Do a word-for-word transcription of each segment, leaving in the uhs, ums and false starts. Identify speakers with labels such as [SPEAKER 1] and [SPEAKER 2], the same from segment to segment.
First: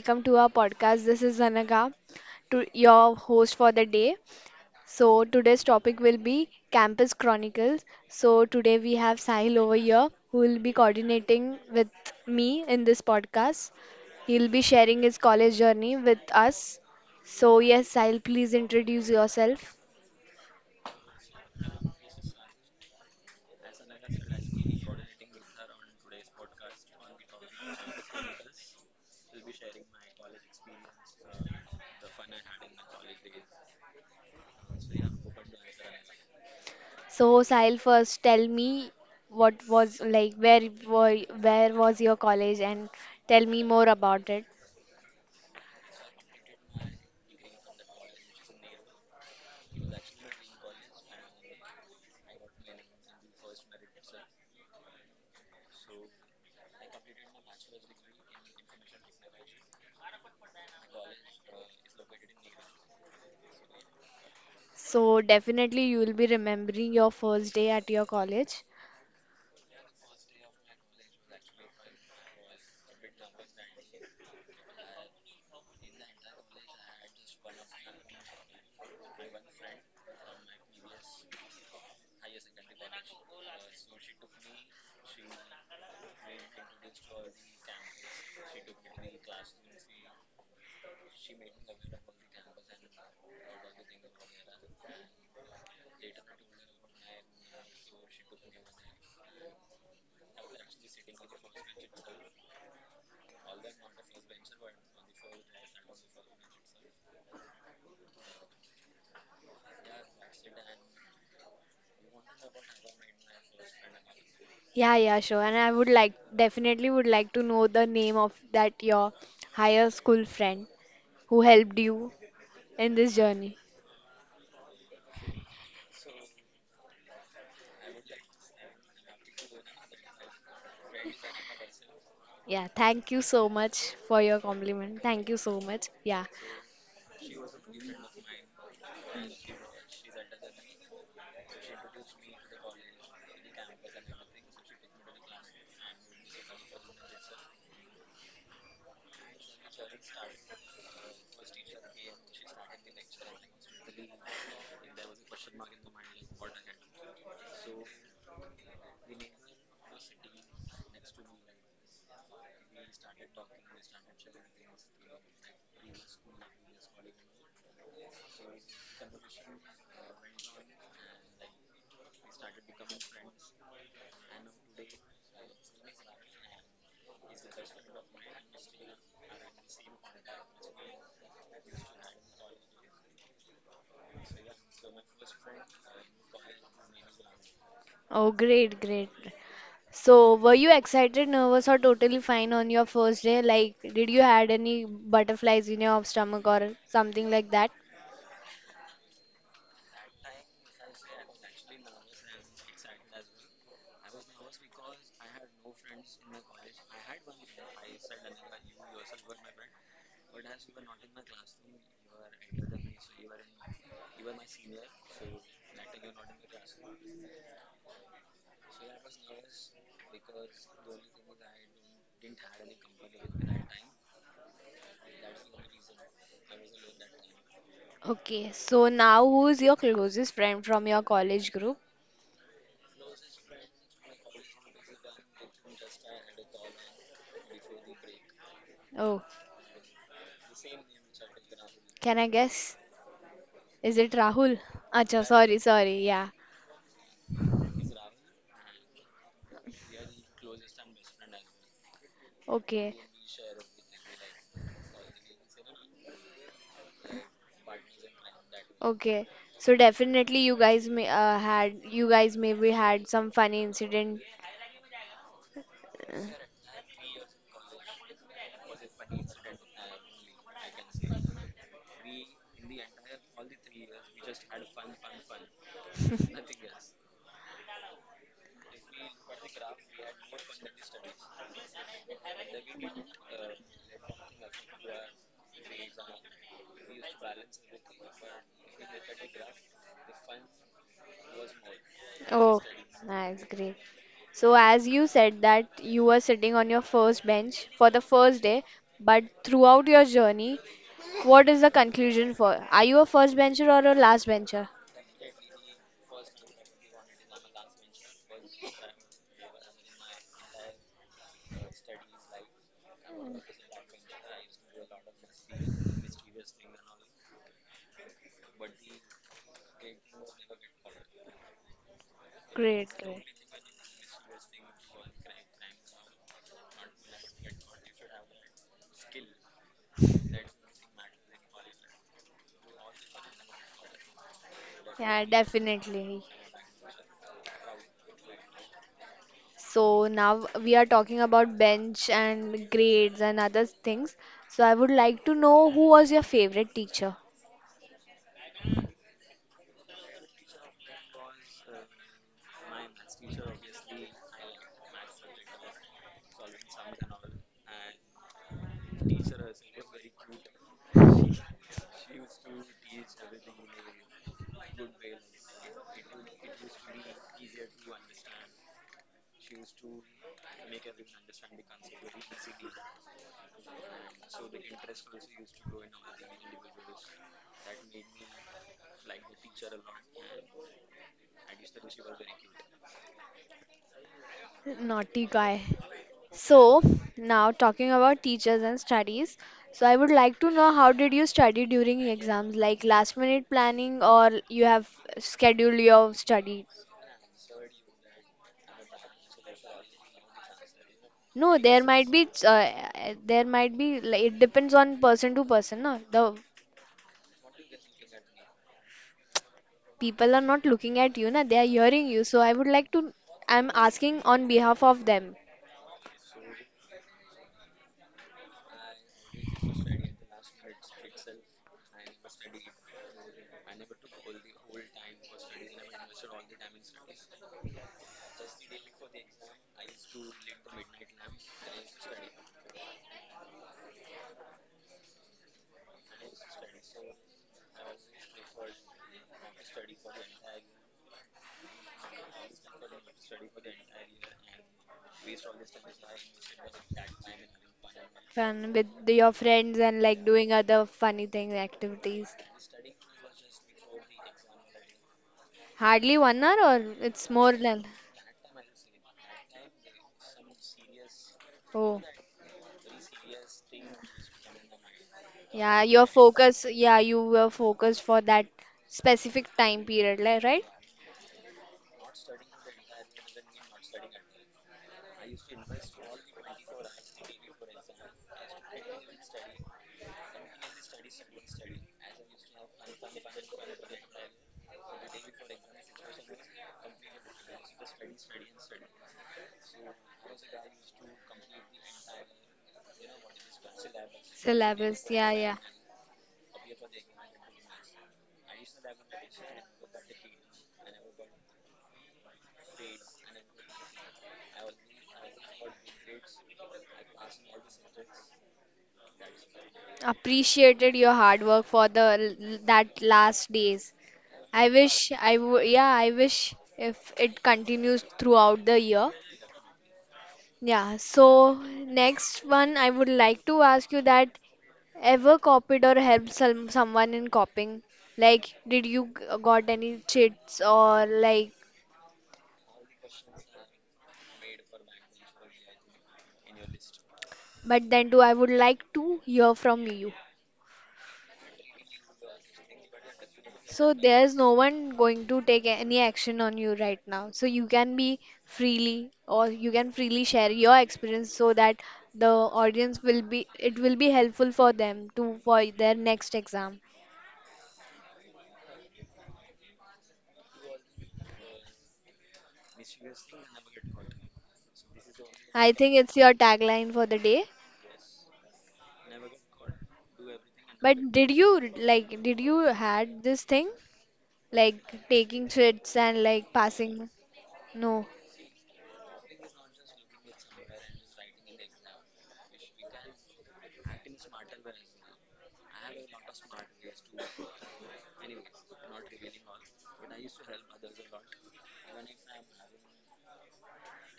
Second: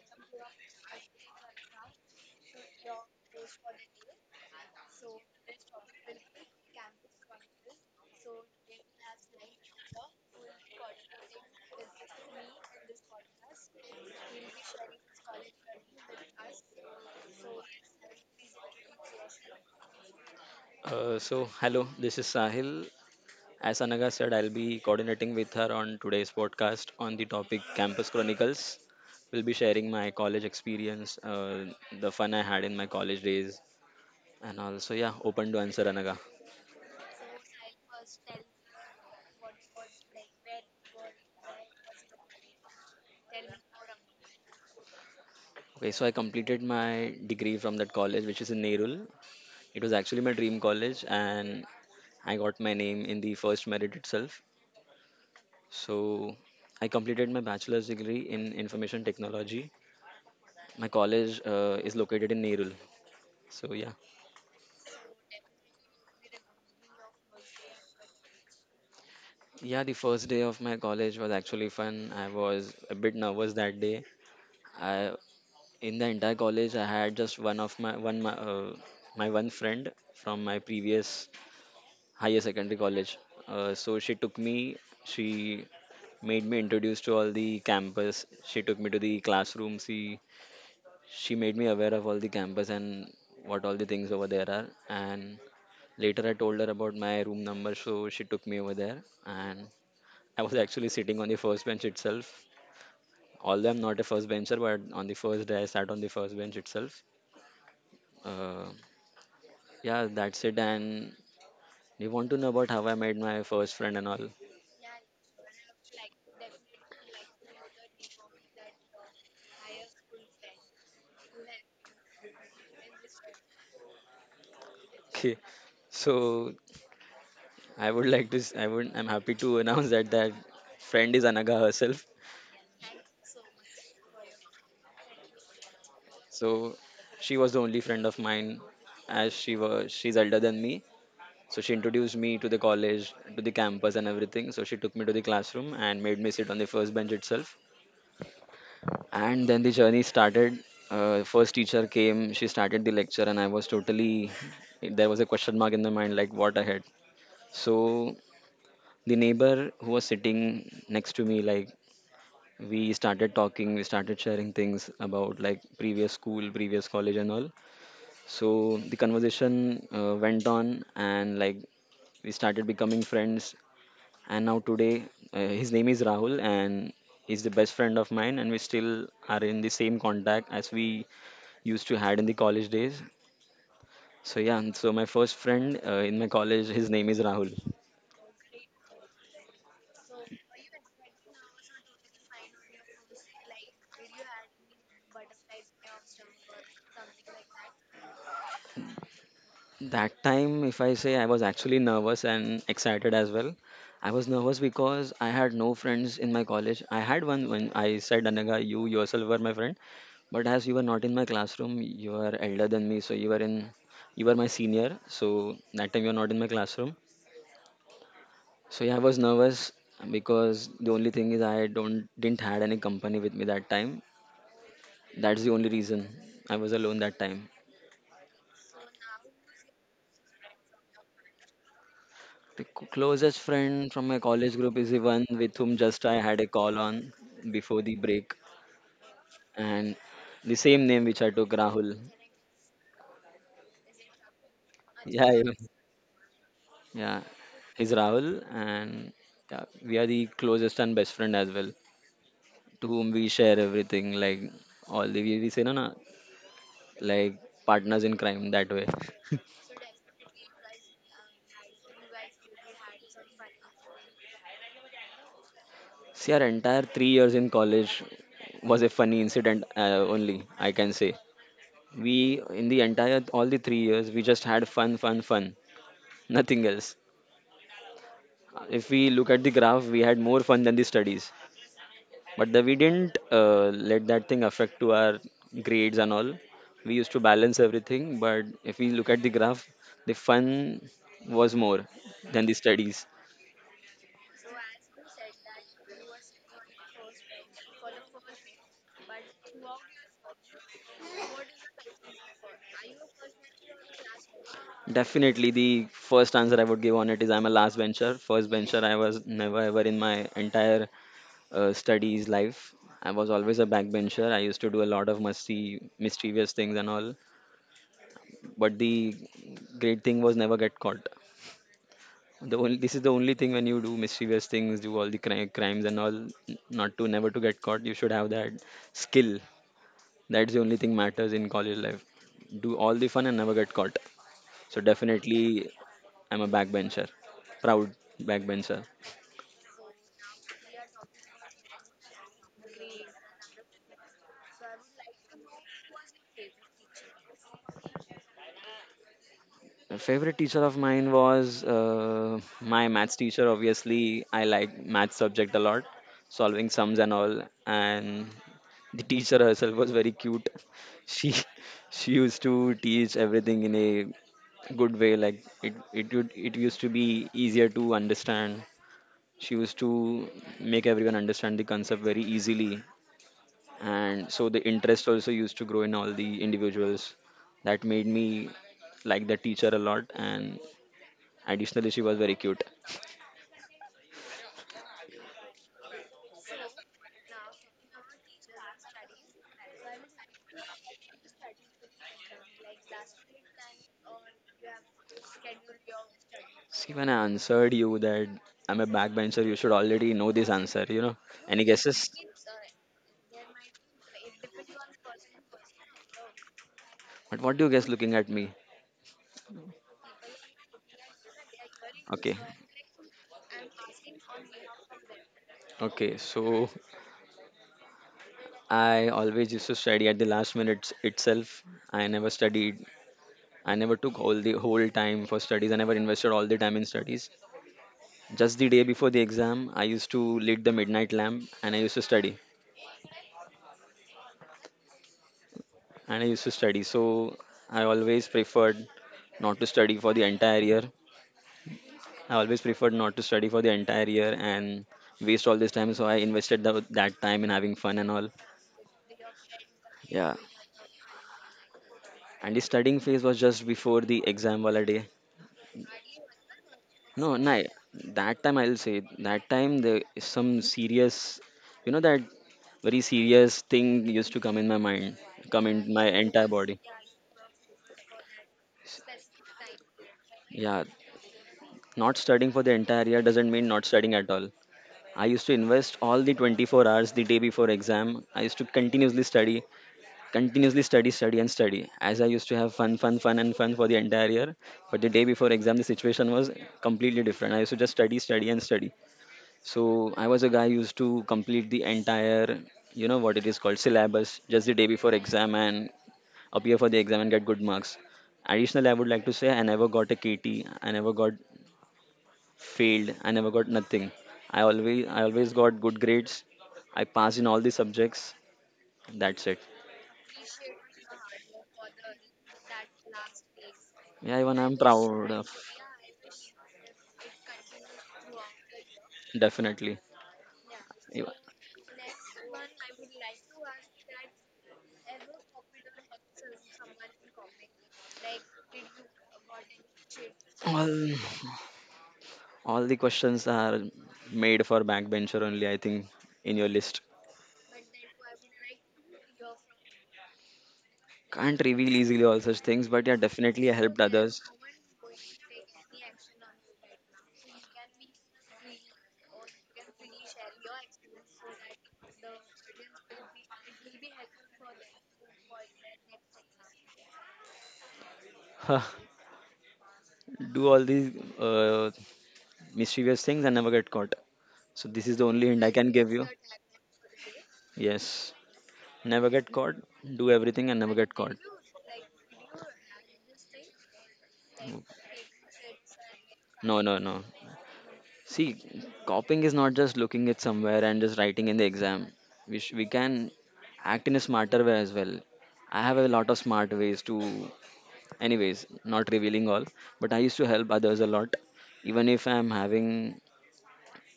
[SPEAKER 1] welcome to our podcast. This is Zanaga, to your host for the day. So, today's topic will be Campus Chronicles. So, today we have Sahil over here who will be coordinating with me in this podcast. He'll be sharing his college journey with us. So, yes, Sahil, please introduce yourself.
[SPEAKER 2] Uh, so, hello, this is Sahil. As Anaga said, I'll be coordinating with her on today's podcast on the topic Campus Chronicles. We'll be sharing my college experience, uh, the fun I had in my college days, and also, yeah, open to answer Anaga.
[SPEAKER 1] So, Sahil, first tell me what was like, where, were- where was your college, and tell me more about it.
[SPEAKER 2] Okay, so I completed my degree from that college, which is in Nerul. It was actually my dream college, and I got my name in the first merit itself. So, I completed my bachelor's degree in information technology. My college uh, is located in Nerul. So yeah,
[SPEAKER 1] So definitely you will be remembering your first day at your college.
[SPEAKER 2] yeah. The first day of my college was actually fun. I was a bit nervous that day. I In the entire college, I had just one of my one my, uh, my one friend from my previous higher secondary college. Uh, so she took me. She made me introduced to all the campus. She took me to the classroom. She she made me aware of all the campus and what all the things over there are. And later, I told her about my room number. So she took me over there, and I was actually sitting on the first bench itself. Although I'm not a first bencher, but on the first day I sat on the first bench itself. Uh, yeah, that's it. And you want to know about how I made my first friend and all?
[SPEAKER 1] Yeah, yeah, sure. And I would like definitely would like to know the name of that your higher school friend who helped you in this journey.
[SPEAKER 2] Okay, so I would like to. s- I would. I'm happy to announce that that friend is Anaga herself.
[SPEAKER 1] Yeah, thank you so much for your compliment. Thank you so much. Yeah.
[SPEAKER 2] So she was the only friend of mine, as she was. she's elder than me. So she introduced me to the college, to the campus, and everything. So she took me to the classroom and made me sit on the first bench itself. And then the journey started. Uh, first teacher came, she started the lecture, and I was totally, there was a question mark in my mind like, what ahead? So the neighbor who was sitting next to me, like, we started talking, we started sharing things about like previous school, previous college, and all. So the conversation uh, went on, and like we started becoming friends, and now today uh, his name is Rahul, and he's the best friend of mine, and we still are in the same contact as we used to had in the college days. So yeah, and so my first friend uh, in my college, his name is Rahul.
[SPEAKER 1] Oh, great, great. So, were you excited, nervous, or totally fine on your first day? Like, did you had any butterflies in your stomach or something like that?
[SPEAKER 2] That time, if I say, I was actually nervous and excited as well. I was nervous because I had no friends in my college. I had one when I said, Anaga, you yourself were my friend. But as you were not in my classroom, you are elder than me, so you were in, you were my senior. So that time you were not in my classroom. So yeah, I was nervous because the only thing is I don't didn't had any company with me that time. That's the only reason I was alone that time.
[SPEAKER 1] Okay, so now who's your closest friend from your college group?
[SPEAKER 2] The c- closest friend from my college group is the one with whom just I had a call on before the break,
[SPEAKER 1] Oh,
[SPEAKER 2] and the same name which I took, Rahul.
[SPEAKER 1] can I guess? Is it Rahul? Acha,
[SPEAKER 2] Yeah, yeah,
[SPEAKER 1] sorry, sorry. Yeah.
[SPEAKER 2] yeah. He's Rahul, and yeah, we are the closest and best friend as well, to
[SPEAKER 1] Okay.
[SPEAKER 2] whom we share everything, like all the we we say, no, no, like partners in crime that way.
[SPEAKER 1] Okay. So definitely you guys may uh, had you guys maybe had some funny incident. uh,
[SPEAKER 2] See, our entire three years in college was a funny incident uh, only, I can say. we in the entire all the three years, we just had fun, fun, fun, nothing else. If we look at the graph, we had more fun than the studies, but the, we didn't uh, let that thing affect to our grades and all. We used to balance everything, but if we look at the graph, the fun was more than the
[SPEAKER 1] Oh,
[SPEAKER 2] studies.
[SPEAKER 1] that's great. So, as you said that you were sitting on your first bench for the first day, but throughout your journey, what is the conclusion for? Are you a first bencher or a last bencher?
[SPEAKER 2] Definitely, the first answer I would give on it is I'm a last bencher. First bencher I was never ever in my entire uh, studies life. I was always a backbencher. I used to do a lot of musty, mischievous things and all. But the great thing was never get caught. The only
[SPEAKER 1] Great,
[SPEAKER 2] this is the
[SPEAKER 1] great.
[SPEAKER 2] only thing, when you do mischievous things, do all the cri- crimes and all, n- not to, never to get caught. You should have that skill. That's the only thing matters in college life. Do all the fun and never get caught. So
[SPEAKER 1] Yeah,
[SPEAKER 2] definitely,
[SPEAKER 1] definitely.
[SPEAKER 2] I'm a backbencher, proud backbencher.
[SPEAKER 1] So now we are talking about bench and grades and other things. So I would like to know who was your favorite teacher?
[SPEAKER 2] A favorite teacher of mine was uh, my maths teacher. Obviously, I like math subject a lot, solving sums and all. And the teacher herself was very cute. She she used to teach everything in a good way. Like it it would, it used to be easier to understand. She used to make everyone understand the concept very easily, and so the interest also used to grow in all the individuals. That made me like the teacher a lot, and additionally, she was very cute.
[SPEAKER 1] Naughty guy. So, now talking about teachers and studies. So, I would like to know how did you study during exams? Like last minute planning or you have scheduled your study?
[SPEAKER 2] See, when I answered you that I'm a backbencher, you should already know this answer, you know.
[SPEAKER 1] No,
[SPEAKER 2] Any
[SPEAKER 1] there
[SPEAKER 2] guesses?
[SPEAKER 1] might be uh, there might be like, it depends on person to person, no? The
[SPEAKER 2] But what do you guess looking at me?
[SPEAKER 1] people are not looking at you, na? They are hearing you.
[SPEAKER 2] Okay,
[SPEAKER 1] So, I would like to I'm asking on behalf of them.
[SPEAKER 2] okay. So I always used to study at the last minute itself. I never studied. I never took all the whole time for studies. I never invested all the time in studies. Just the day before the exam, I used to lit the midnight lamp, and I used to study. and I used to study. So I always preferred not to study for the entire year. I always preferred not to study for the entire year and waste all this time. So I invested the, that time in having fun and all.
[SPEAKER 1] Fun with your friends and like
[SPEAKER 2] Yeah.
[SPEAKER 1] doing other funny things, activities.
[SPEAKER 2] And the studying phase was just before the exam wala day.
[SPEAKER 1] Hardly one hour or it's
[SPEAKER 2] No,
[SPEAKER 1] more
[SPEAKER 2] no.
[SPEAKER 1] than.
[SPEAKER 2] That time I'll say that time there is some serious, you know,
[SPEAKER 1] Oh,
[SPEAKER 2] that very serious thing used to come in my mind, come
[SPEAKER 1] yeah,
[SPEAKER 2] in
[SPEAKER 1] your
[SPEAKER 2] my entire
[SPEAKER 1] focus,
[SPEAKER 2] body.
[SPEAKER 1] yeah, you were focused for that specific time period, li- right?
[SPEAKER 2] Yeah, not studying for the entire year doesn't mean not studying at all. I used to invest all the twenty-four hours the day before exam. I used to continuously study, continuously study, study, and study. As I used to have fun, fun, fun, and fun for the entire year. But the day before exam, the situation was completely different. I used to just study, study, and study. So I was a guy who used to complete the entire, you know, what it is called, syllabus just the day
[SPEAKER 1] Syllabus,
[SPEAKER 2] before
[SPEAKER 1] yeah, yeah.
[SPEAKER 2] exam and appear for the exam and get good marks. Additional, I would like to say, I never got a K T. I never got failed. I never got nothing. I always I always got good grades. I passed in all the subjects. That's it.
[SPEAKER 1] Appreciated your hard work for the l- that last days.
[SPEAKER 2] Yeah, even
[SPEAKER 1] I
[SPEAKER 2] I'm
[SPEAKER 1] wish
[SPEAKER 2] proud
[SPEAKER 1] I
[SPEAKER 2] of
[SPEAKER 1] would, yeah, I wish if it continues throughout the year.
[SPEAKER 2] definitely.
[SPEAKER 1] Yeah,
[SPEAKER 2] Even
[SPEAKER 1] so next one, I would like to ask you that ever copied or helped some, someone in copying? Like, did you g- got any cheats or
[SPEAKER 2] All
[SPEAKER 1] like,
[SPEAKER 2] all the questions are made for backbencher only, I think, in your list.
[SPEAKER 1] but then too, I would like to hear from you.
[SPEAKER 2] Can't reveal easily all such things, but yeah, definitely I
[SPEAKER 1] So
[SPEAKER 2] helped
[SPEAKER 1] there's
[SPEAKER 2] others.
[SPEAKER 1] no one going to take any action on you right now. So you can be freely or you can freely share your experience so that the audience will be, it will be helpful for them to for their next exam.
[SPEAKER 2] Do all these uh, mischievous things and never get caught. So this is the only hint
[SPEAKER 1] I
[SPEAKER 2] I can
[SPEAKER 1] think
[SPEAKER 2] give
[SPEAKER 1] it's
[SPEAKER 2] you.
[SPEAKER 1] your tagline for the day.
[SPEAKER 2] Yes, never get caught. Do everything and never
[SPEAKER 1] But
[SPEAKER 2] get
[SPEAKER 1] did
[SPEAKER 2] caught.
[SPEAKER 1] you like did you had this thing like taking threats and like
[SPEAKER 2] No, no,
[SPEAKER 1] passing?
[SPEAKER 2] no.
[SPEAKER 1] No.
[SPEAKER 2] See, copying is not just looking at somewhere and just writing in the exam. We sh- we can act in a smarter way as well. I have a lot of smart ways to, anyways, not revealing all, but I used to help others a lot. Even if I'm having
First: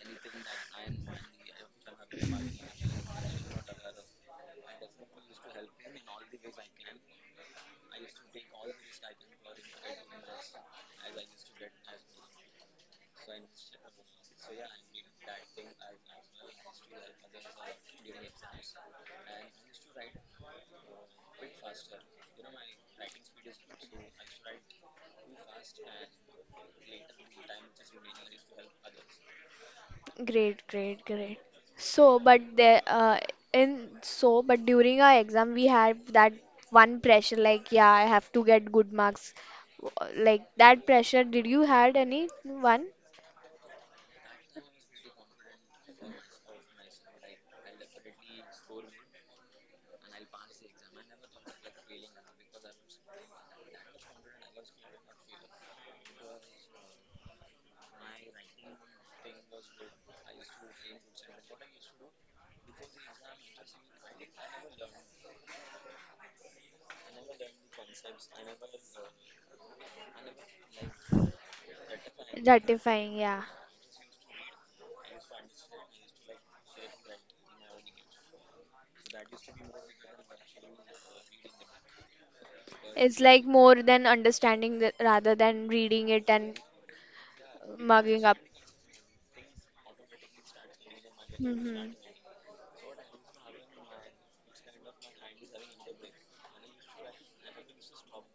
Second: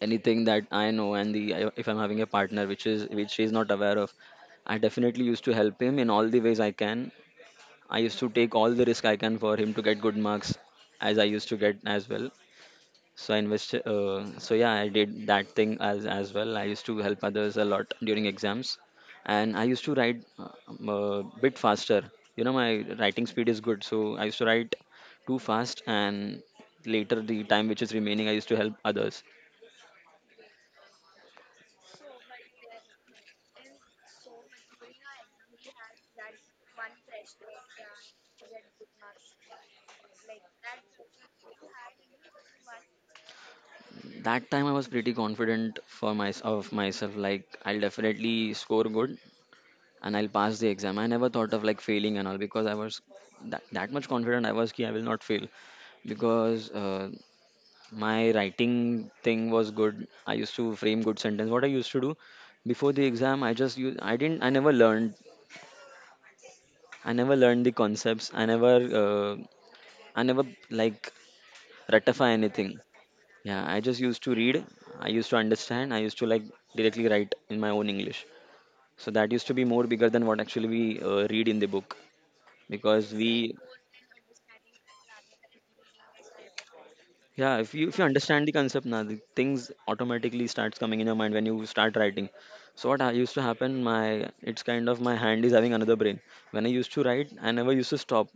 [SPEAKER 2] anything that I know, and the I- if I'm having a partner which is which she is not aware of, I definitely used to help him in all the ways I can. I used to take all the risk I can for him to get good marks, as I used to get as well, so I invested. Uh, so yeah, I did that thing as as well. I used to help others a lot during exams, and I used to write uh, um, a bit faster. You know, my writing speed is good, so I used to write too fast, and later the time which is remaining, I used to help others.
[SPEAKER 1] Great, great, great. So, but there uh, in so but during our exam we had that one pressure like yeah I have to get good marks. W- Like that pressure, did you had any one?
[SPEAKER 2] That time I was pretty confident for my of myself. Like, I'll definitely score good, and I'll pass the exam. I never thought of like failing and all because I was that that much confident I was. Ki I will not fail because uh, my writing thing was good. I used to frame good sentence. What I used to do before the exam, I just use. I didn't. I never learned. I never learned the concepts. I never. Uh, I never like ratify anything.
[SPEAKER 1] Ratifying, yeah.
[SPEAKER 2] Yeah, I just used to read. I used to understand. I used to like directly write in my own English. So that used to be more bigger than what actually we uh, read in the book. Because
[SPEAKER 1] It's
[SPEAKER 2] we
[SPEAKER 1] like more than understanding the, rather than reading it and
[SPEAKER 2] Yeah, if you if you
[SPEAKER 1] mugging up.
[SPEAKER 2] understand the concept, now the things automatically starts coming in your mind when you
[SPEAKER 1] Hmm.
[SPEAKER 2] start writing. So what I used to happen, my it's kind of my hand is having another brain. When I used to write, I never used to stop.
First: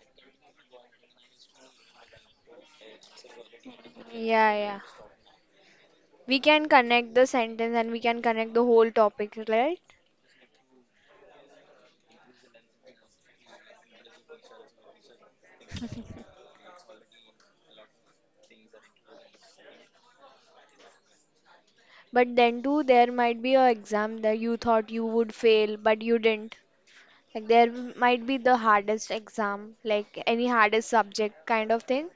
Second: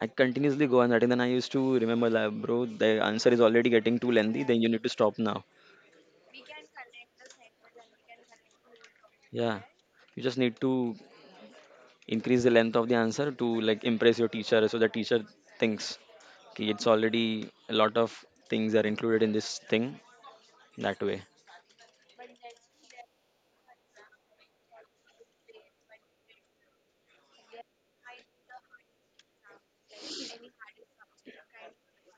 [SPEAKER 2] I continuously go on writing. Then I used to remember like, bro, the answer is already getting too lengthy,
[SPEAKER 1] Yeah,
[SPEAKER 2] then you
[SPEAKER 1] yeah.
[SPEAKER 2] need to stop now.
[SPEAKER 1] We can connect the sentence and we can connect the whole topic,
[SPEAKER 2] Yeah,
[SPEAKER 1] right?
[SPEAKER 2] you just need to increase the length of the answer to like impress your teacher, so the teacher thinks, okay, it's already a lot of things are included in this thing, that way.
[SPEAKER 1] But then too there might be a exam that you thought you would fail but you didn't. Like there might be the hardest exam, like any hardest subject kind of thing.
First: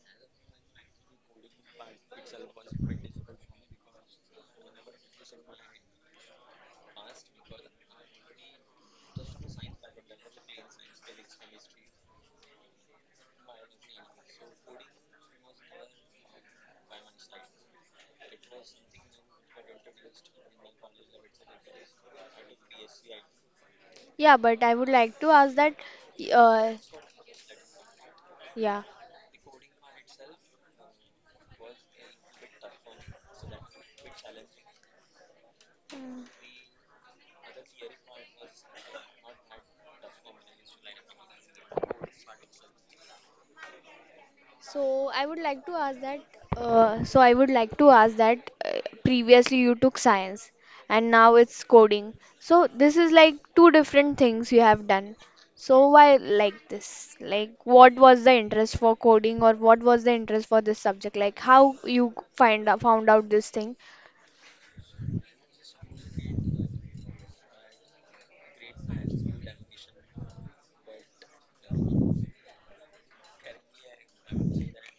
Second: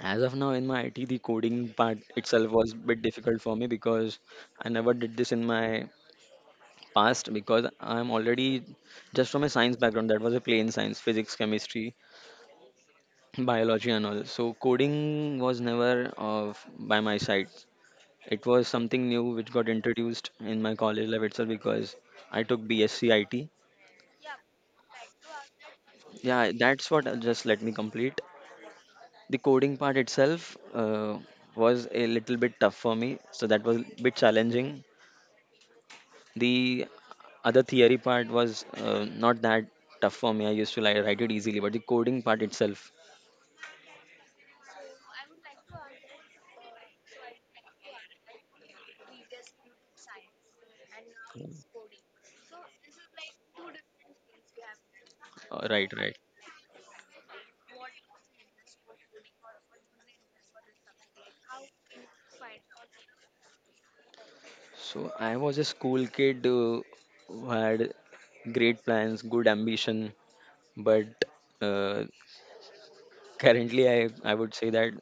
[SPEAKER 2] As of now, in my I T, the coding part itself was a bit difficult for me because I never did this in my past, because I'm already just from a science background. That was a plain science, physics, chemistry, biology, and all. So coding was never of by my side. It was something new which got introduced in my college life itself because I took B.Sc.I T.
[SPEAKER 1] Yeah, but I would like to ask that,
[SPEAKER 2] Yeah,
[SPEAKER 1] uh
[SPEAKER 2] that's what, uh, just let me complete.
[SPEAKER 1] yeah.
[SPEAKER 2] The coding part itself uh, was a little bit tough for me, so that was a bit challenging. The other theory part was uh, not that tough for me. I used to like write it easily, but the coding part itself,
[SPEAKER 1] So I would like to ask that. Uh, so I would like to ask that. Uh, previously, you took science, and now it's coding. So this is like two different things you have done.
[SPEAKER 2] uh,
[SPEAKER 1] So
[SPEAKER 2] right, right.
[SPEAKER 1] why like this? Like, what was the interest for coding, or what was the interest for this subject? Like, how you find out, found out this thing?
[SPEAKER 2] So I was a school kid uh, who had great plans, good ambition, but uh, currently, I, I would say that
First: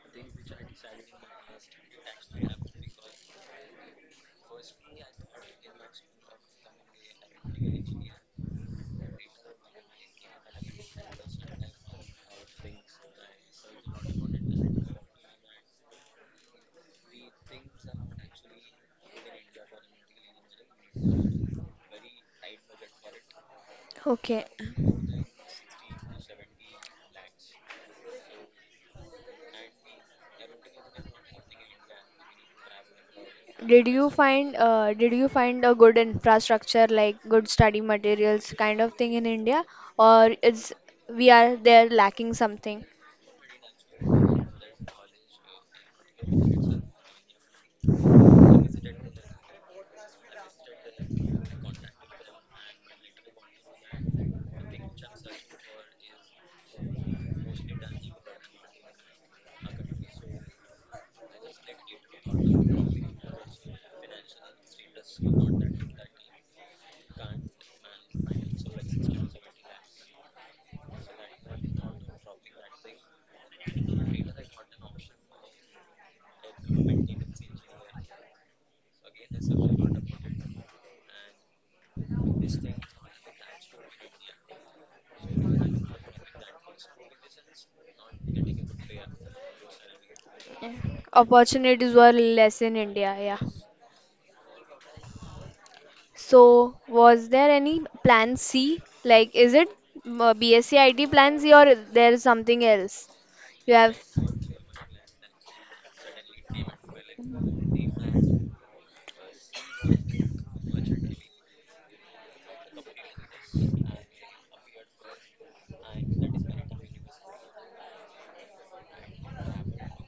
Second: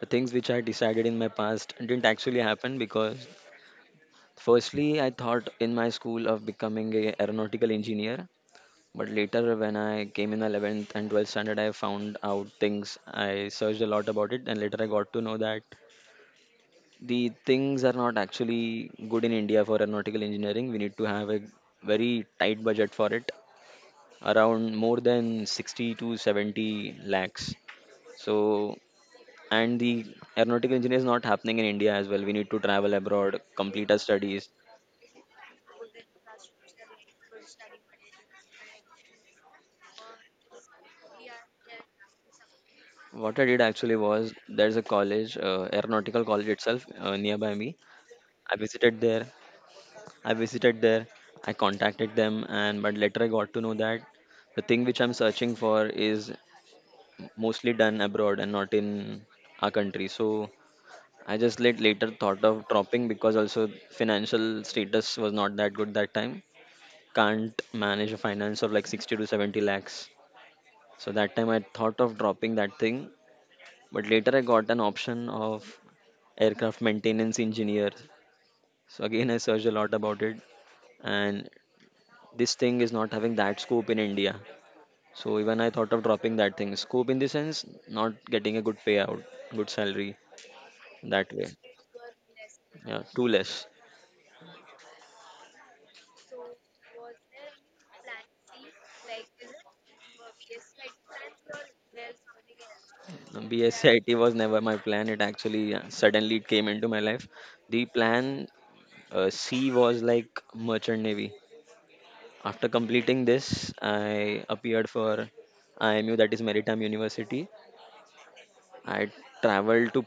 [SPEAKER 2] the things which I decided in my past didn't actually happen because, firstly, I thought in my school of becoming a aeronautical engineer. But later, when I came in eleventh and twelfth standard, I found out things. I searched a lot about it, and later I got to know that the things are not actually good in India for aeronautical engineering. We need to have a very tight budget for it,
[SPEAKER 1] Okay.
[SPEAKER 2] around more than sixty to seventy lakhs. So and the aeronautical engineering is not happening in India as well. We need to travel abroad, complete
[SPEAKER 1] Did
[SPEAKER 2] our
[SPEAKER 1] you
[SPEAKER 2] studies.
[SPEAKER 1] find uh, did you find a good infrastructure like good study materials kind of thing in India, or is we are there lacking something?
[SPEAKER 2] What I did actually was there's a college, uh, aeronautical college itself uh, nearby me. I visited there. I visited there. I contacted them, and but later I got to know that the thing which I'm searching for is mostly done abroad and not in our country. So I just late later thought of dropping, because also financial status was not that good that time, can't manage a finance of like sixty to seventy lakhs. So that time I thought of dropping that thing, but later I got an option of aircraft maintenance engineer. So again, I searched a lot about it, and this thing is not having that scope in India. So even I thought of dropping that thing. Scope in the sense, not getting a good payout, good salary,
[SPEAKER 1] Yeah.
[SPEAKER 2] that way.
[SPEAKER 1] Opportunities were less in
[SPEAKER 2] Yeah,
[SPEAKER 1] India,
[SPEAKER 2] too
[SPEAKER 1] yeah.
[SPEAKER 2] less.
[SPEAKER 1] So was there any plan C? Like is it uh, B S C I T plan C or is there something else? You have.
[SPEAKER 2] BSc was never my plan. It actually uh, suddenly it came into my life. The plan Uh, C was like merchant navy. After completing this, I appeared for I M U, that is Maritime University. I traveled to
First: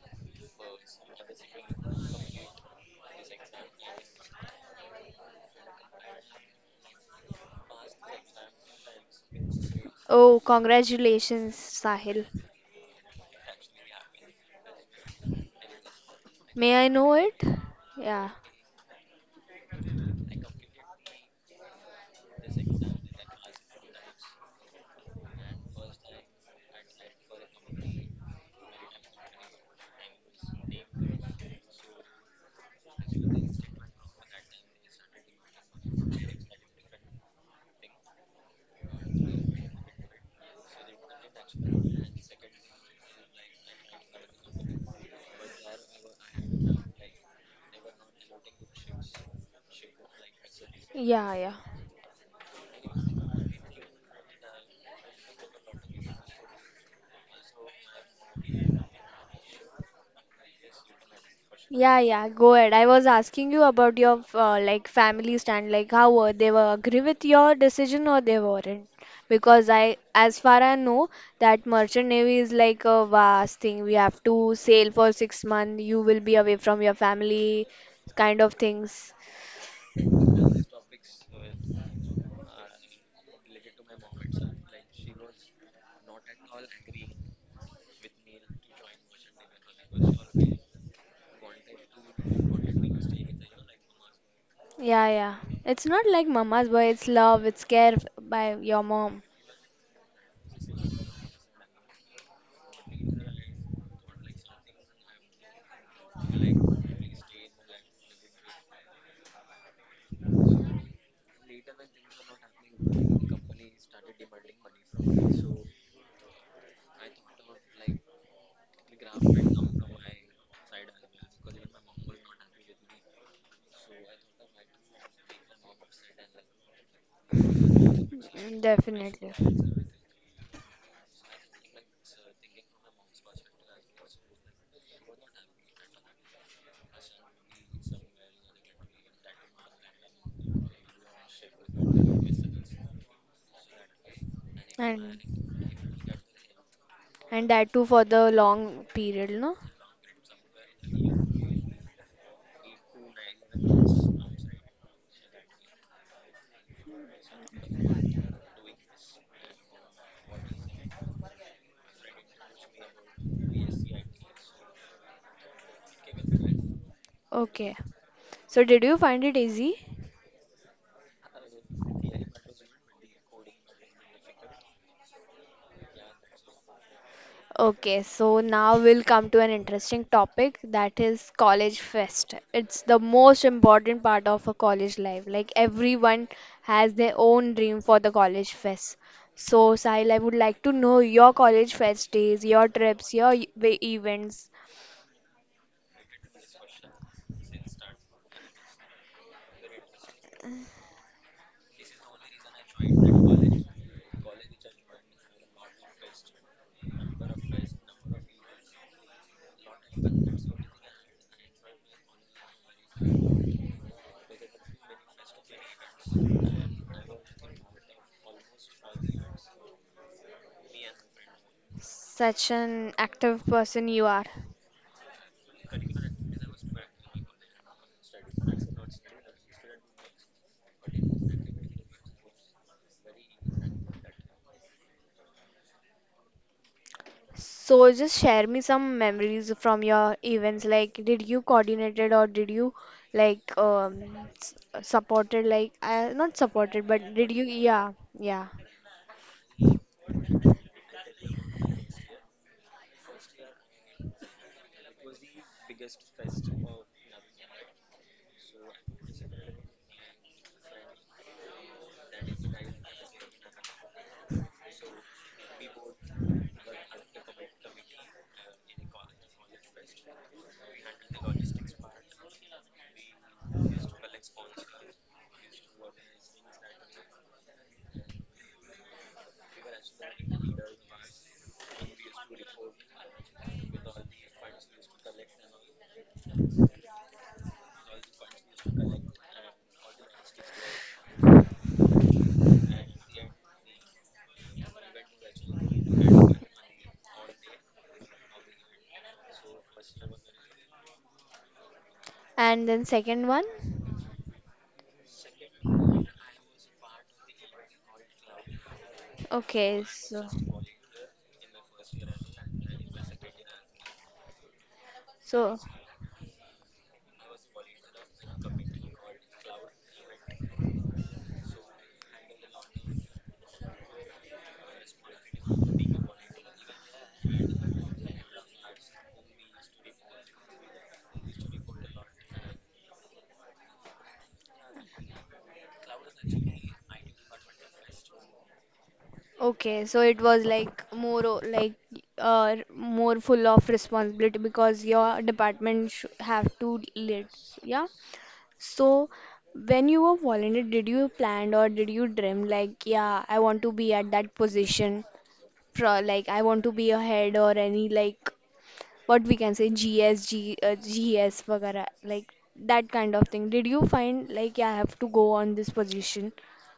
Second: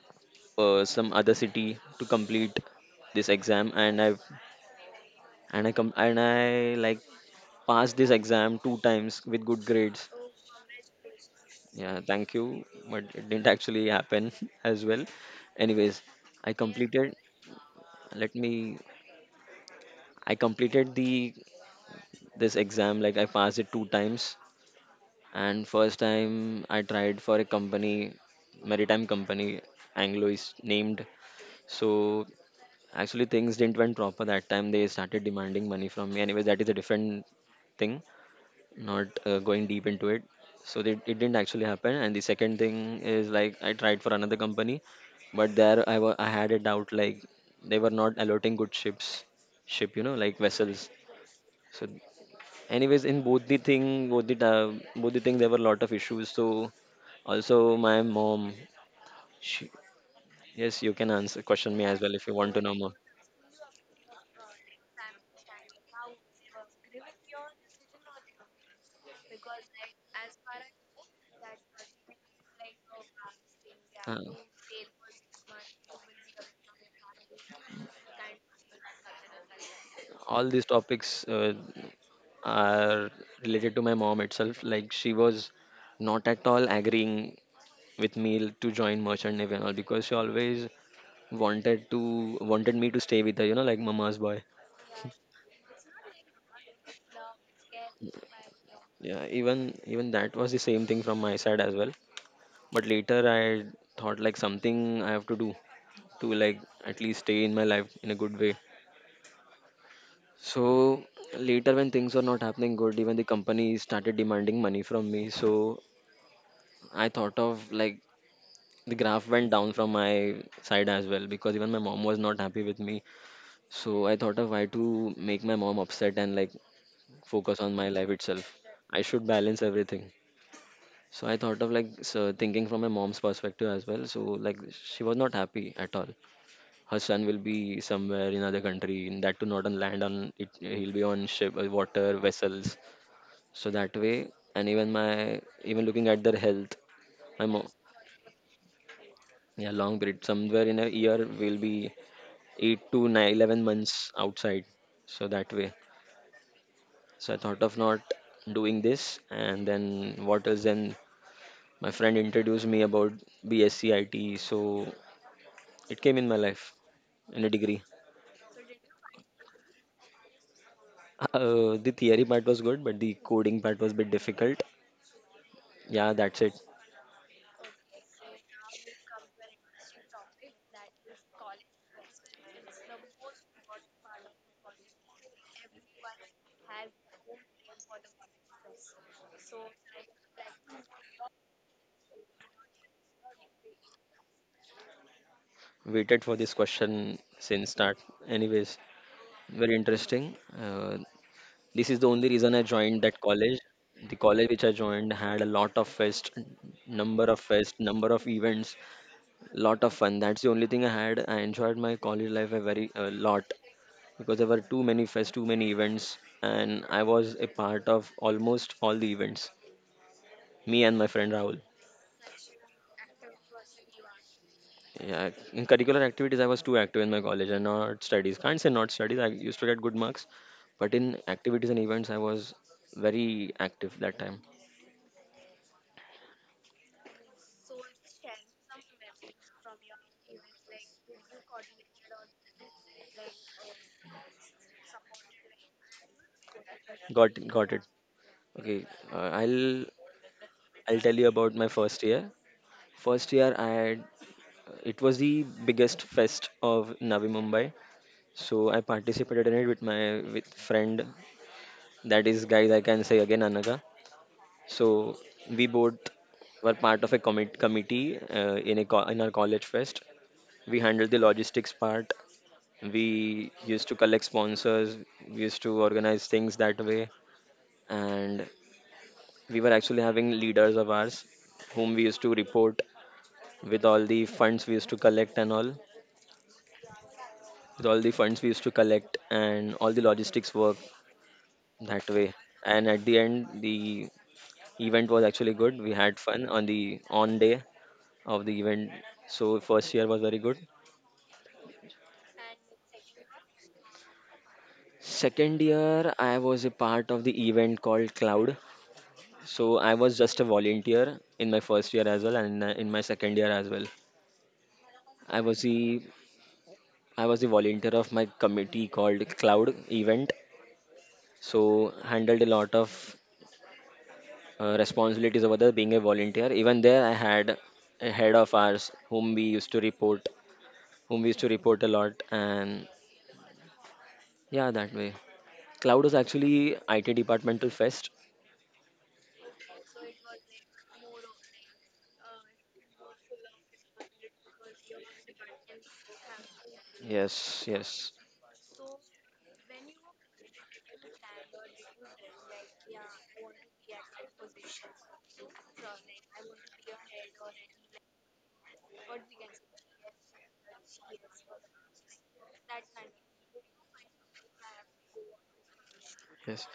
[SPEAKER 2] uh, some other city to complete this exam, and I and I com- and I like passed this exam two times with good grades.
[SPEAKER 1] Oh, congratulations,
[SPEAKER 2] Yeah,
[SPEAKER 1] Sahil.
[SPEAKER 2] thank you, but it didn't actually happen as well. Anyways, I
[SPEAKER 1] May I know
[SPEAKER 2] completed.
[SPEAKER 1] it? Yeah,
[SPEAKER 2] Let me. I completed the this exam, like I passed it two times. And first time I tried for a company, maritime company. Anglo is named. So actually things didn't went proper that time. They started demanding money from me. Anyways, that is a different thing, not uh, going deep into it. So they, it didn't actually happen, and the second thing is like I tried for another company, but there i, wa- I had a doubt like they were not allotting good ships ship you know like vessels.
[SPEAKER 1] yeah, yeah.
[SPEAKER 2] So Anyways, in both the thing, both the time, both the thing, there were a lot of issues. So also my mom, she, yes, you can answer question me
[SPEAKER 1] Yeah,
[SPEAKER 2] as well if
[SPEAKER 1] yeah,
[SPEAKER 2] you
[SPEAKER 1] go
[SPEAKER 2] want to
[SPEAKER 1] ahead.
[SPEAKER 2] know
[SPEAKER 1] I
[SPEAKER 2] more.
[SPEAKER 1] was asking you about your uh, like family stand, like how were they were agree with your decision or they weren't. Because I, as far I know, that merchant navy is like a vast thing. We
[SPEAKER 2] Uh,
[SPEAKER 1] have to sail for six months. You will be away from your family, kind of things.
[SPEAKER 2] all these topics uh, are related to my mom itself. Like she was not at all agreeing with me to join merchant navy and all because she always wanted to wanted me to stay with her, you know, like mama's boy.
[SPEAKER 1] Yeah, yeah. It's not like mama's boy. It's love. It's care by your mom.
[SPEAKER 2] Yeah, even even that was the same thing from my side as well. But later I thought like something I have to do to like at least stay in my life in a good way. So later when things were not happening good, even the company started demanding money from me. So I thought of like the graph went down from my side as well because even my mom was not happy with me. So I thought of why to make my mom upset and like focus on my life
[SPEAKER 1] Mm,
[SPEAKER 2] itself. I should
[SPEAKER 1] definitely.
[SPEAKER 2] balance everything. So I thought of like so thinking from my mom's perspective as well. So like she was not happy at all. Her son will be somewhere in other country, and that too not on land. On it, he'll be on ship, uh, water vessels. So that way, and even
[SPEAKER 1] And
[SPEAKER 2] my even looking at their health, my
[SPEAKER 1] And
[SPEAKER 2] mom,
[SPEAKER 1] that too for the long period, no?
[SPEAKER 2] yeah, long period. Somewhere in a year, we'll be eight to nine, eleven months outside. So that way. So I thought of not doing this. And then what else? Then my friend introduced me about BSc I T. So it came in my life in a
[SPEAKER 1] Okay.
[SPEAKER 2] degree.
[SPEAKER 1] So, did you find it easy?
[SPEAKER 2] Uh, the theory part was good, but the coding part was a bit difficult. Yeah, that's it.
[SPEAKER 1] Okay, so now we'll come to an interesting topic that is college fest. It's the most important part of a college life. Like everyone has their own dream for the college fest. So, Sahil, I would like to know your college fest days, your trips, your e- events.
[SPEAKER 2] Waited for this question since start. Anyways, very interesting. Uh, This is the only reason I joined that college. The college which I joined had a lot of fest, number of fest, number of events, lot of fun. That's the only thing I had. I enjoyed my college life a very a lot because there were too many fest, too many events, and I was a part of almost all the events. Me and my friend Rahul.
[SPEAKER 1] Such an active person you are.
[SPEAKER 2] Yeah, in curricular activities, I was too active in my college and not studies. Can't say not studies. I used to get good marks, but in activities and events, I was very active that time.
[SPEAKER 1] So just share me some memories from your events. Like, did you
[SPEAKER 2] Who
[SPEAKER 1] coordinated or did you like um, s- supported? Like, uh, not supported, but did
[SPEAKER 2] Got
[SPEAKER 1] you?
[SPEAKER 2] got it.
[SPEAKER 1] Yeah, yeah.
[SPEAKER 2] Okay, uh, I'll I'll tell you about my first year. First year, I had it was the biggest fest of Navi Mumbai. So I participated in it with my with friend. That is, guys, I can say again, Anaga. So we both were part of a commit committee uh, in a co- in our college fest. We handled the logistics part. We used to collect sponsors. We used to organize things that way, and we were actually having leaders of ours, whom we used to report with all the funds we used to collect and all, with all the funds we used to collect and all the logistics work, that way. And at the end, the event was actually good. We had fun on the on day of the event. So first year was very good.
[SPEAKER 1] And then second one.
[SPEAKER 2] Second year, I was a part of the event called Cloud. So
[SPEAKER 1] Okay,
[SPEAKER 2] I was
[SPEAKER 1] so
[SPEAKER 2] just a volunteer in my first year as well, and uh, in my second year as well. I
[SPEAKER 1] so
[SPEAKER 2] was the I was the volunteer of my committee called Cloud Event. So handled a lot of uh, responsibilities over there being a volunteer. Even there, I had a head of ours whom we used to report, whom we used to report a lot, and yeah, that way. Cloud was actually I T departmental fest.
[SPEAKER 1] okay, so it was like more o- like uh more full of responsibility because your department sh have to lead.
[SPEAKER 2] Yes,
[SPEAKER 1] Yeah.
[SPEAKER 2] yes,
[SPEAKER 1] So, when you were volunteer, did you plan or did you dream like, yeah, I want to be at that position, pro like I want to be a head or any like what we can say G S G, uh, G S, vagara, like that kind of thing. Did you find like, yeah, I have to go on this position?
[SPEAKER 2] yes.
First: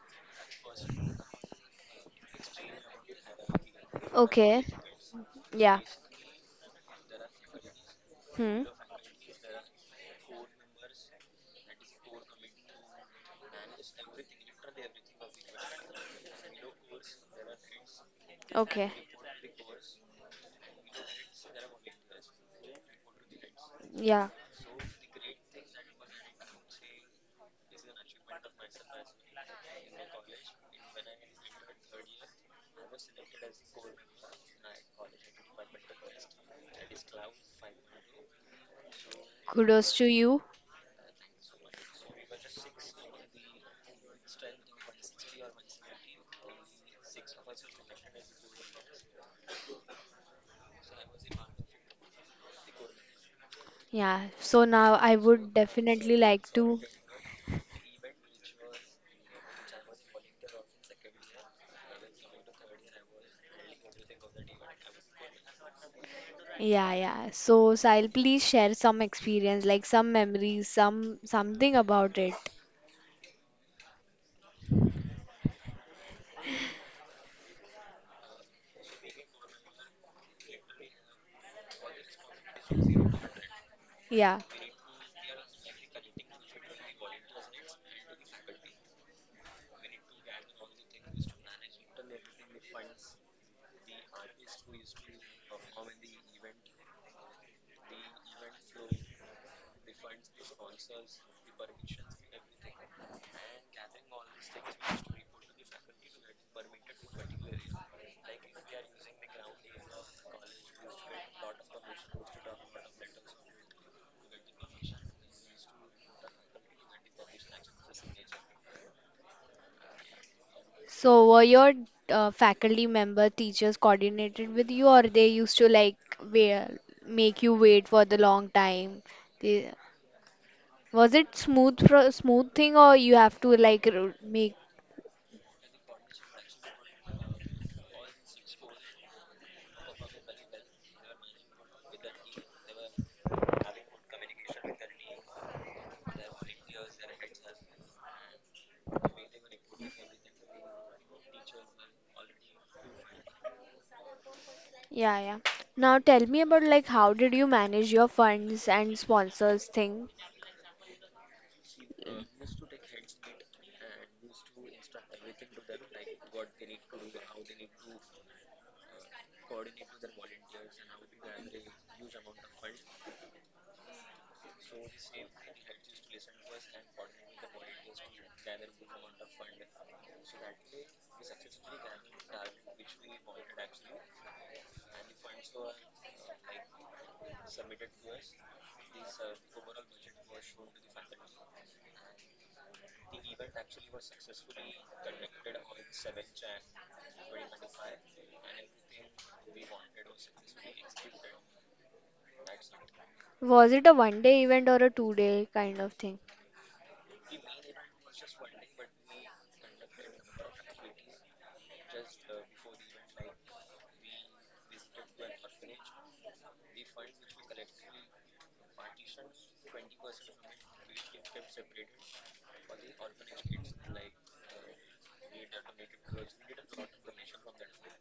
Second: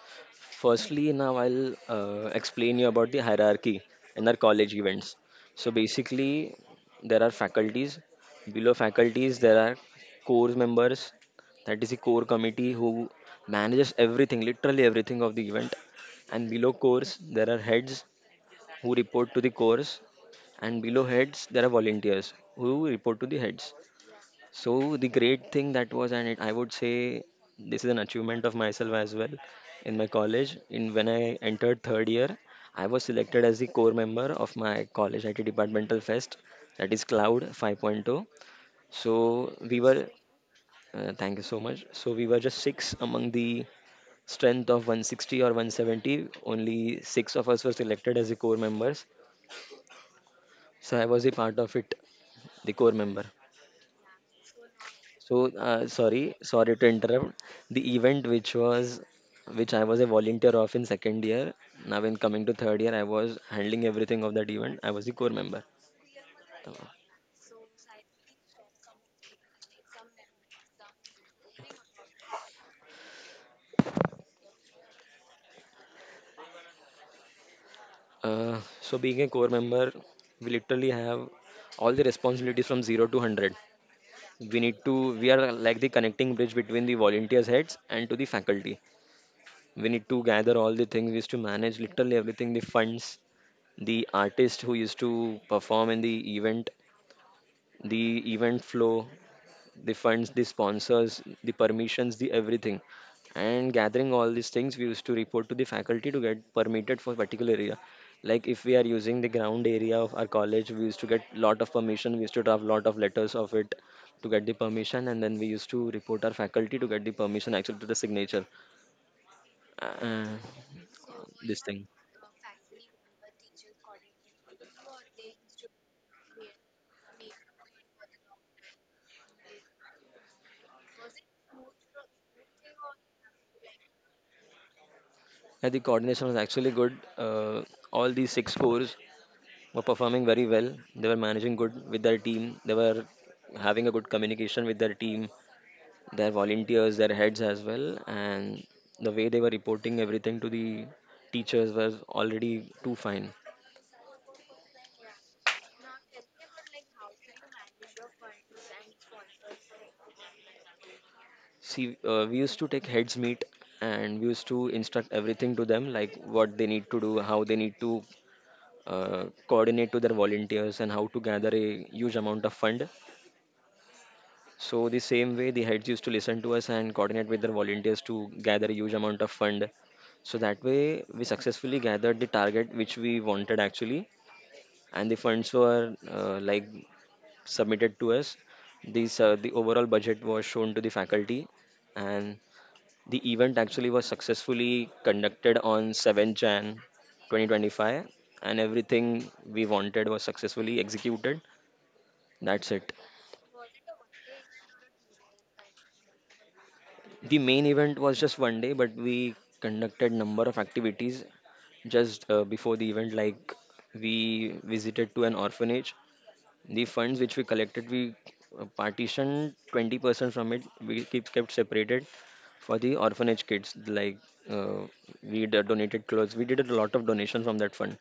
[SPEAKER 2] Firstly, now I'll uh, explain you about the hierarchy in our
[SPEAKER 1] Okay.
[SPEAKER 2] college events. So
[SPEAKER 1] Yeah.
[SPEAKER 2] basically, there are faculties.
[SPEAKER 1] Hmm.
[SPEAKER 2] Below faculties, there are core members. That is the core committee who manages everything, literally everything of the event. And below cores, there are heads
[SPEAKER 1] Okay.
[SPEAKER 2] who report to the cores. And below heads, there are volunteers who report to the heads.
[SPEAKER 1] Yeah.
[SPEAKER 2] So the great thing that was, and it, I would say this is an achievement of myself as well. In my college, in when I entered third year, I was selected as the core member of my college I T departmental fest, that is Cloud 5.0. So we
[SPEAKER 1] Kudos to
[SPEAKER 2] were,
[SPEAKER 1] you.
[SPEAKER 2] uh, thank you so much. So we were just six among the strength of one sixty or one seventy. Only six of us were selected as the core members. So I was a part of it, the core member.
[SPEAKER 1] Yeah. So now I
[SPEAKER 2] So,
[SPEAKER 1] would
[SPEAKER 2] uh,
[SPEAKER 1] definitely
[SPEAKER 2] sorry,
[SPEAKER 1] like
[SPEAKER 2] sorry
[SPEAKER 1] to.
[SPEAKER 2] to interrupt. The event which was, which I was a volunteer of in second year. Now, when coming to third year, I was handling everything of that event. I was the core member.
[SPEAKER 1] Yeah, yeah. So, Sahil, please share some experience, like some memories, some something about it.
[SPEAKER 2] Uh, so, being a core member, we literally have all the responsibilities from zero to hundred.
[SPEAKER 1] Yeah.
[SPEAKER 2] We need to, we are like the connecting bridge between the volunteers' heads and to the faculty. We need to gather all the things, we used to manage literally everything: the funds, the artist who used to perform in the event, the event flow, the funds, the sponsors, the permissions, the everything. And gathering all these things, we used to report to the faculty to get permitted for particular area. Like if we are using the ground area of our college, we used to get lot of permission. We used to draft lot of letters of it to get the permission, and then we used to report our faculty to get the permission actually to the signature. Uh,
[SPEAKER 1] So, were
[SPEAKER 2] this
[SPEAKER 1] your
[SPEAKER 2] thing.
[SPEAKER 1] uh, faculty member teachers coordinated with you, or they used to like wait, make you wait for the long time? They, was it smooth pro smooth thing, or you have to like r- make?
[SPEAKER 2] Yeah, the coordination was actually good. Uh, all these six fours were performing very well. They were managing good with their team. They were having a good communication with their team, their volunteers, their heads as well. And the way they were reporting everything to the teachers was already too fine.
[SPEAKER 1] Yeah, yeah. Now tell me about like how did you manage your funds and sponsors thing?
[SPEAKER 2] See, uh, we used to take heads meet and we used to instruct everything to them, like what they need to do, how they need to uh, coordinate to their volunteers, and how to gather a huge amount of fund. So the same way the heads used to listen to us and coordinate with their volunteers to gather a huge amount of fund. So that way we successfully gathered the target which we wanted actually, and the funds were uh, like submitted to us. These uh, the overall budget was shown to the faculty, and the event actually was successfully conducted on seventh of January twenty twenty-five, and everything we wanted was successfully executed. That's it.
[SPEAKER 1] Was it a one day event or a two day kind of thing?
[SPEAKER 2] The main event was just one day, but we conducted number of activities just uh, before the event. Like we visited to an orphanage. The funds which we collected, we uh, partitioned twenty percent from it. We keep kept separated for the orphanage kids. Like uh, we d- donated clothes. We did a lot of donation from that fund.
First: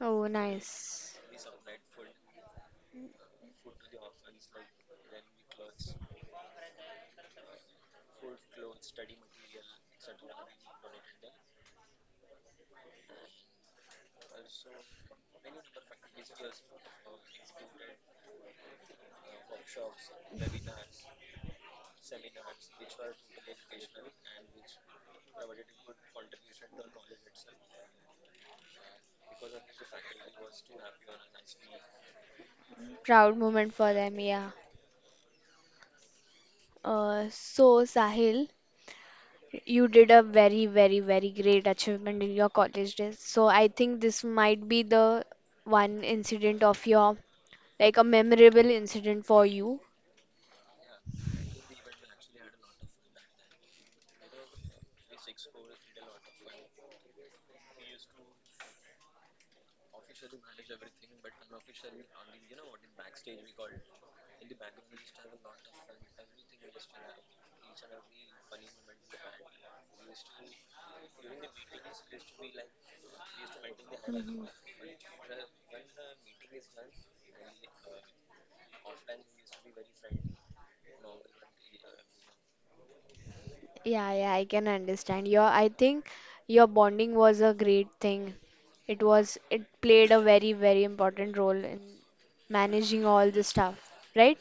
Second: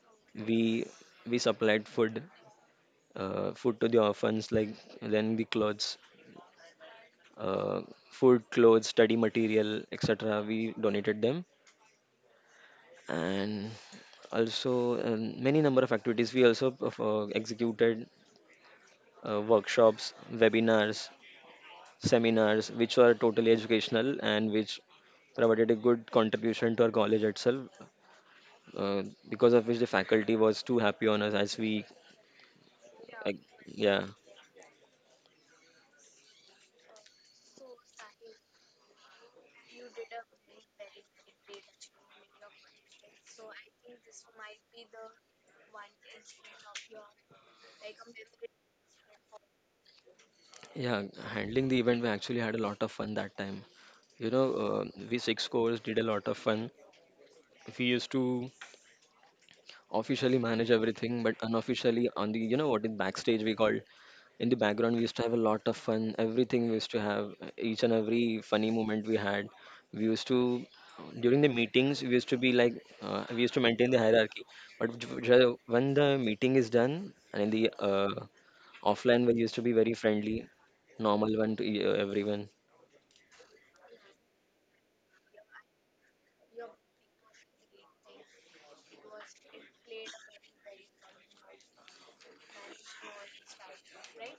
[SPEAKER 1] Oh,
[SPEAKER 2] We
[SPEAKER 1] nice.
[SPEAKER 2] we supplied food, uh, food to the orphans. Like then the clothes, uh, food, clothes, study material, et cetera. We donated them, and also um, many number of activities. We also uh, executed uh, workshops, webinars, seminars, which were totally educational and which provided a good contribution to our college itself. Uh, because of which the faculty was too happy on us as we, uh,
[SPEAKER 1] Proud moment for
[SPEAKER 2] yeah,
[SPEAKER 1] them, yeah. Uh, so, Sahil, you did a very, very, very great achievement in your college days. So, I think this might be the one incident of your, like a memorable incident for you.
[SPEAKER 2] yeah, handling the event. We actually had a lot of fun that time. You know, uh, we six scores did a lot of fun. We used to officially manage everything, but unofficially on the you know what in backstage we called, in the background, we used to have a lot of fun. Everything we used to have, each and every funny moment we had. We used to, during the meetings, we used to be like, uh, we used to maintain the hierarchy,
[SPEAKER 1] Mhm.
[SPEAKER 2] but j- j- when the meeting is done and in the uh, offline we used to be very friendly, normal one to e- everyone.
[SPEAKER 1] Yeah, yeah, I can understand. Your, I think your bonding was a great thing. It was, it played a very, very important role in managing all the stuff, right?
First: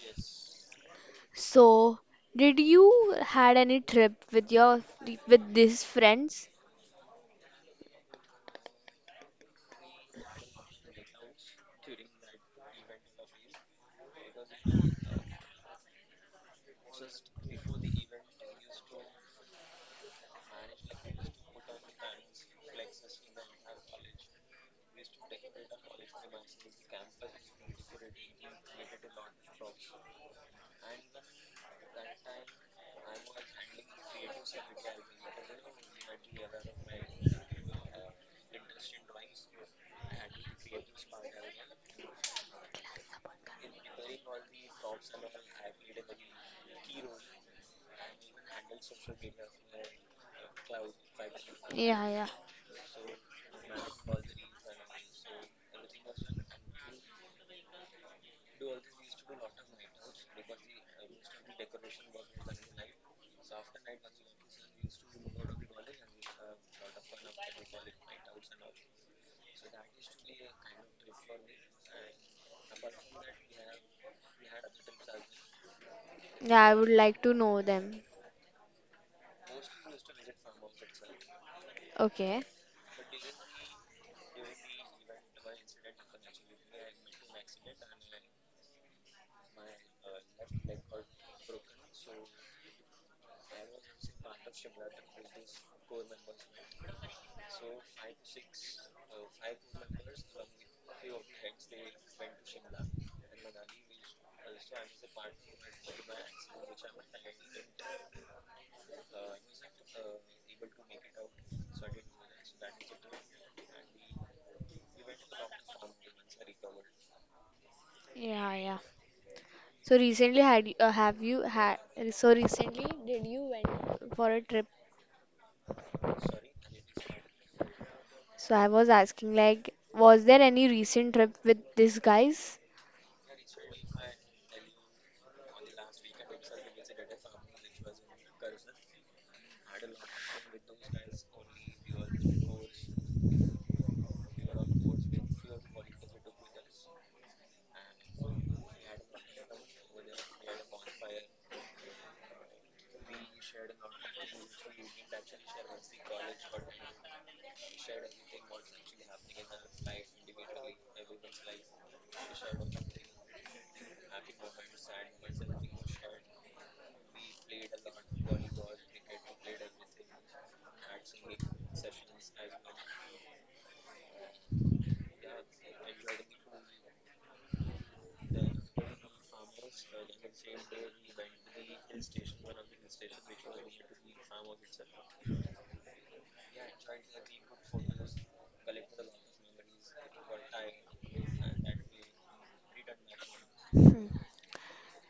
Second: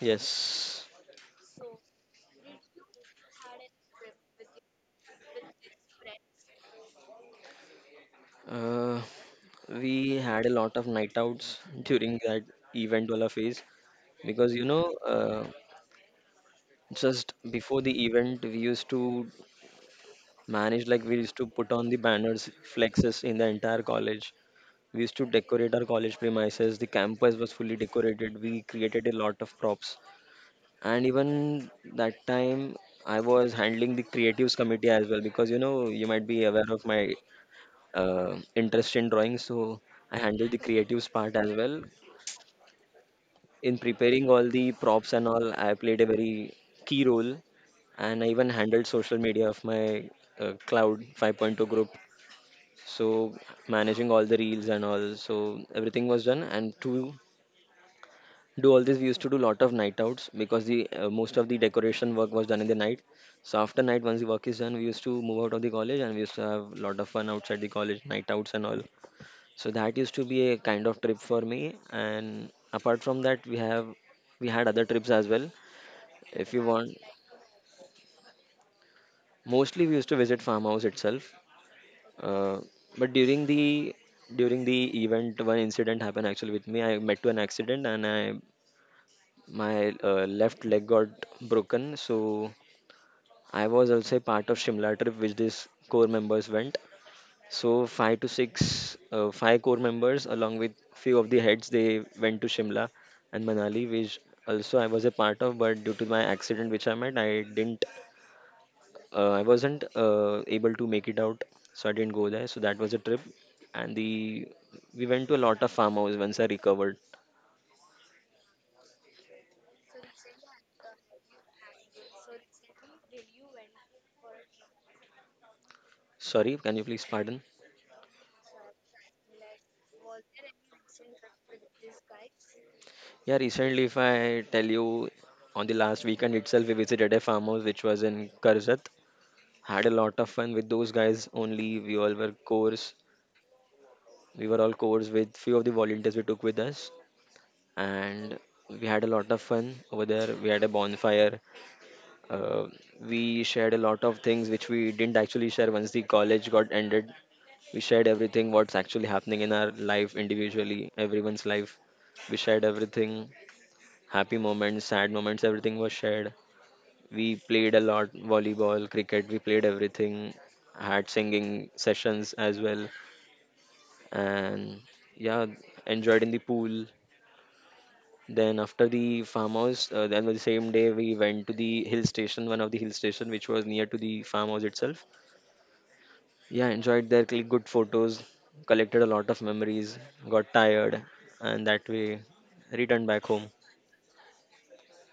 [SPEAKER 2] Yes.
[SPEAKER 1] So, did you had any trip with your with these friends?
[SPEAKER 2] Uh, we had a lot of night outs during that event wala phase because you know, uh, just before the event, we used to manage like we used to put on the banners, flexes in the entire college. We used to decorate our college premises. The campus was fully decorated. We created a lot of props, and even that time, I was handling the creatives committee as well because you know you might be aware of my uh, interest in drawing, so I handled the creatives part as well. In preparing all the props and all, I played a very key role, and I even handled social media of my uh, Cloud 5.0 group.
[SPEAKER 1] Yeah, yeah.
[SPEAKER 2] So managing all the reels and all, so everything was done. And to do all this, we used to do lot of night outs because the uh, most of the decoration work was done in the night. So after night, once the work is done, we used to move out of the college and we used to have lot of fun outside the college, night outs and all. So that used to be a kind of trip for me. And apart from that, we have we had other trips as well. If you
[SPEAKER 1] Yeah, I would
[SPEAKER 2] want,
[SPEAKER 1] like to know them.
[SPEAKER 2] mostly we used to visit farmhouse itself.
[SPEAKER 1] Okay.
[SPEAKER 2] Uh, but during the during the event, one incident happened actually with me. I met to an accident and I my uh, left leg got broken. So I was also a part of Shimla trip, which these core members went. So five to six, uh, five core members along with few of the heads, they went to Shimla and Manali, which also I was a part of, but due to my accident which I met, I didn't, uh, I wasn't uh, able to make it out, so I didn't go there. So that was a trip, and the we went to a lot of farmhouse once I recovered.
[SPEAKER 1] Yeah, yeah. So recently had you- uh, have you had so recently did you went for a trip?
[SPEAKER 2] Sorry, can you please pardon?
[SPEAKER 1] So I was asking like was there any recent trip with these guys?
[SPEAKER 2] Yeah, recently, if I tell you, on the last weekend itself, we visited a farmhouse which was in Karzat. Had a lot of fun with those guys only. We all were core, We were all codes with few of the volunteers we took with us, and we had a lot of fun over there. We had a bonfire. Uh, we shared a lot of things which we didn't actually share once the college got ended. We shared everything what's actually happening in our life individually, everyone's life. We shared everything, happy moments, sad moments, everything was shared. We played a lot volleyball, cricket, we played everything, had singing sessions as well, and yeah, enjoyed in the pool. Then after the farmhouse, uh, then the same day we went to the hill station, one of the hill station which was near to the farmhouse itself. Yeah, enjoyed there, clicked good photos, collected a lot of memories, got tired, and that way returned back home.
[SPEAKER 1] Hmm.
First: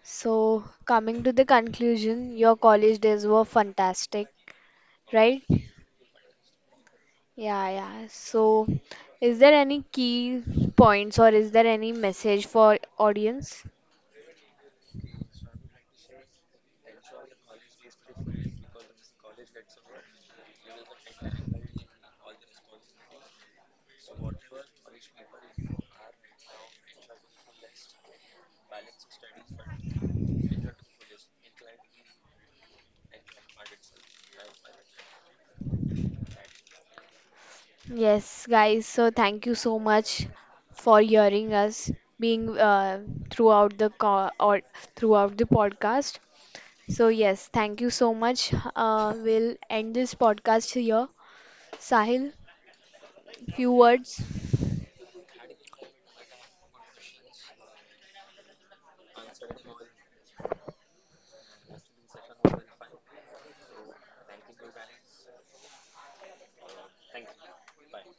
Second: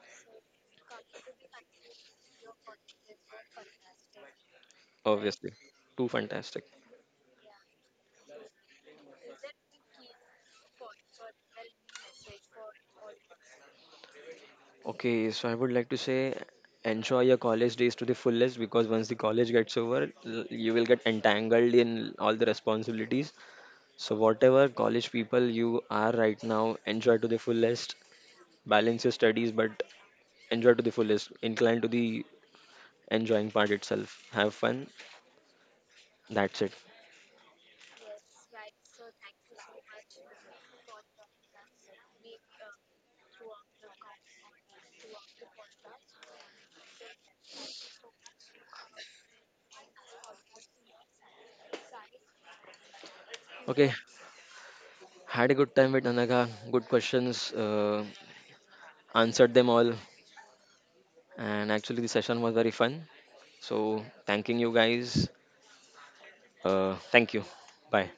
[SPEAKER 1] So coming to the conclusion, your college days were fantastic, right?
[SPEAKER 2] Obviously, too fantastic.
[SPEAKER 1] Yeah, yeah. So, is there any key points or is there any message for audience?
[SPEAKER 2] Okay, so I would like to say enjoy your college days to the fullest because once the college gets over, l- you will get entangled in all the responsibilities. So whatever college people you are right now, enjoy to the fullest. Balance your studies, but enjoy to the fullest. Incline to the enjoying part itself. Have fun. That's it.
[SPEAKER 1] Yes, guys. So, thank you so much for hearing us being uh, throughout the co- or throughout the podcast. So, yes, thank you so much. Uh, we'll end this podcast here. Sahil, few
[SPEAKER 2] Okay,
[SPEAKER 1] words.
[SPEAKER 2] had a good time with Anagha. Good questions. Uh, answered them all. And actually, the session was very fun. So, thanking you guys. Uh, thank you. Bye.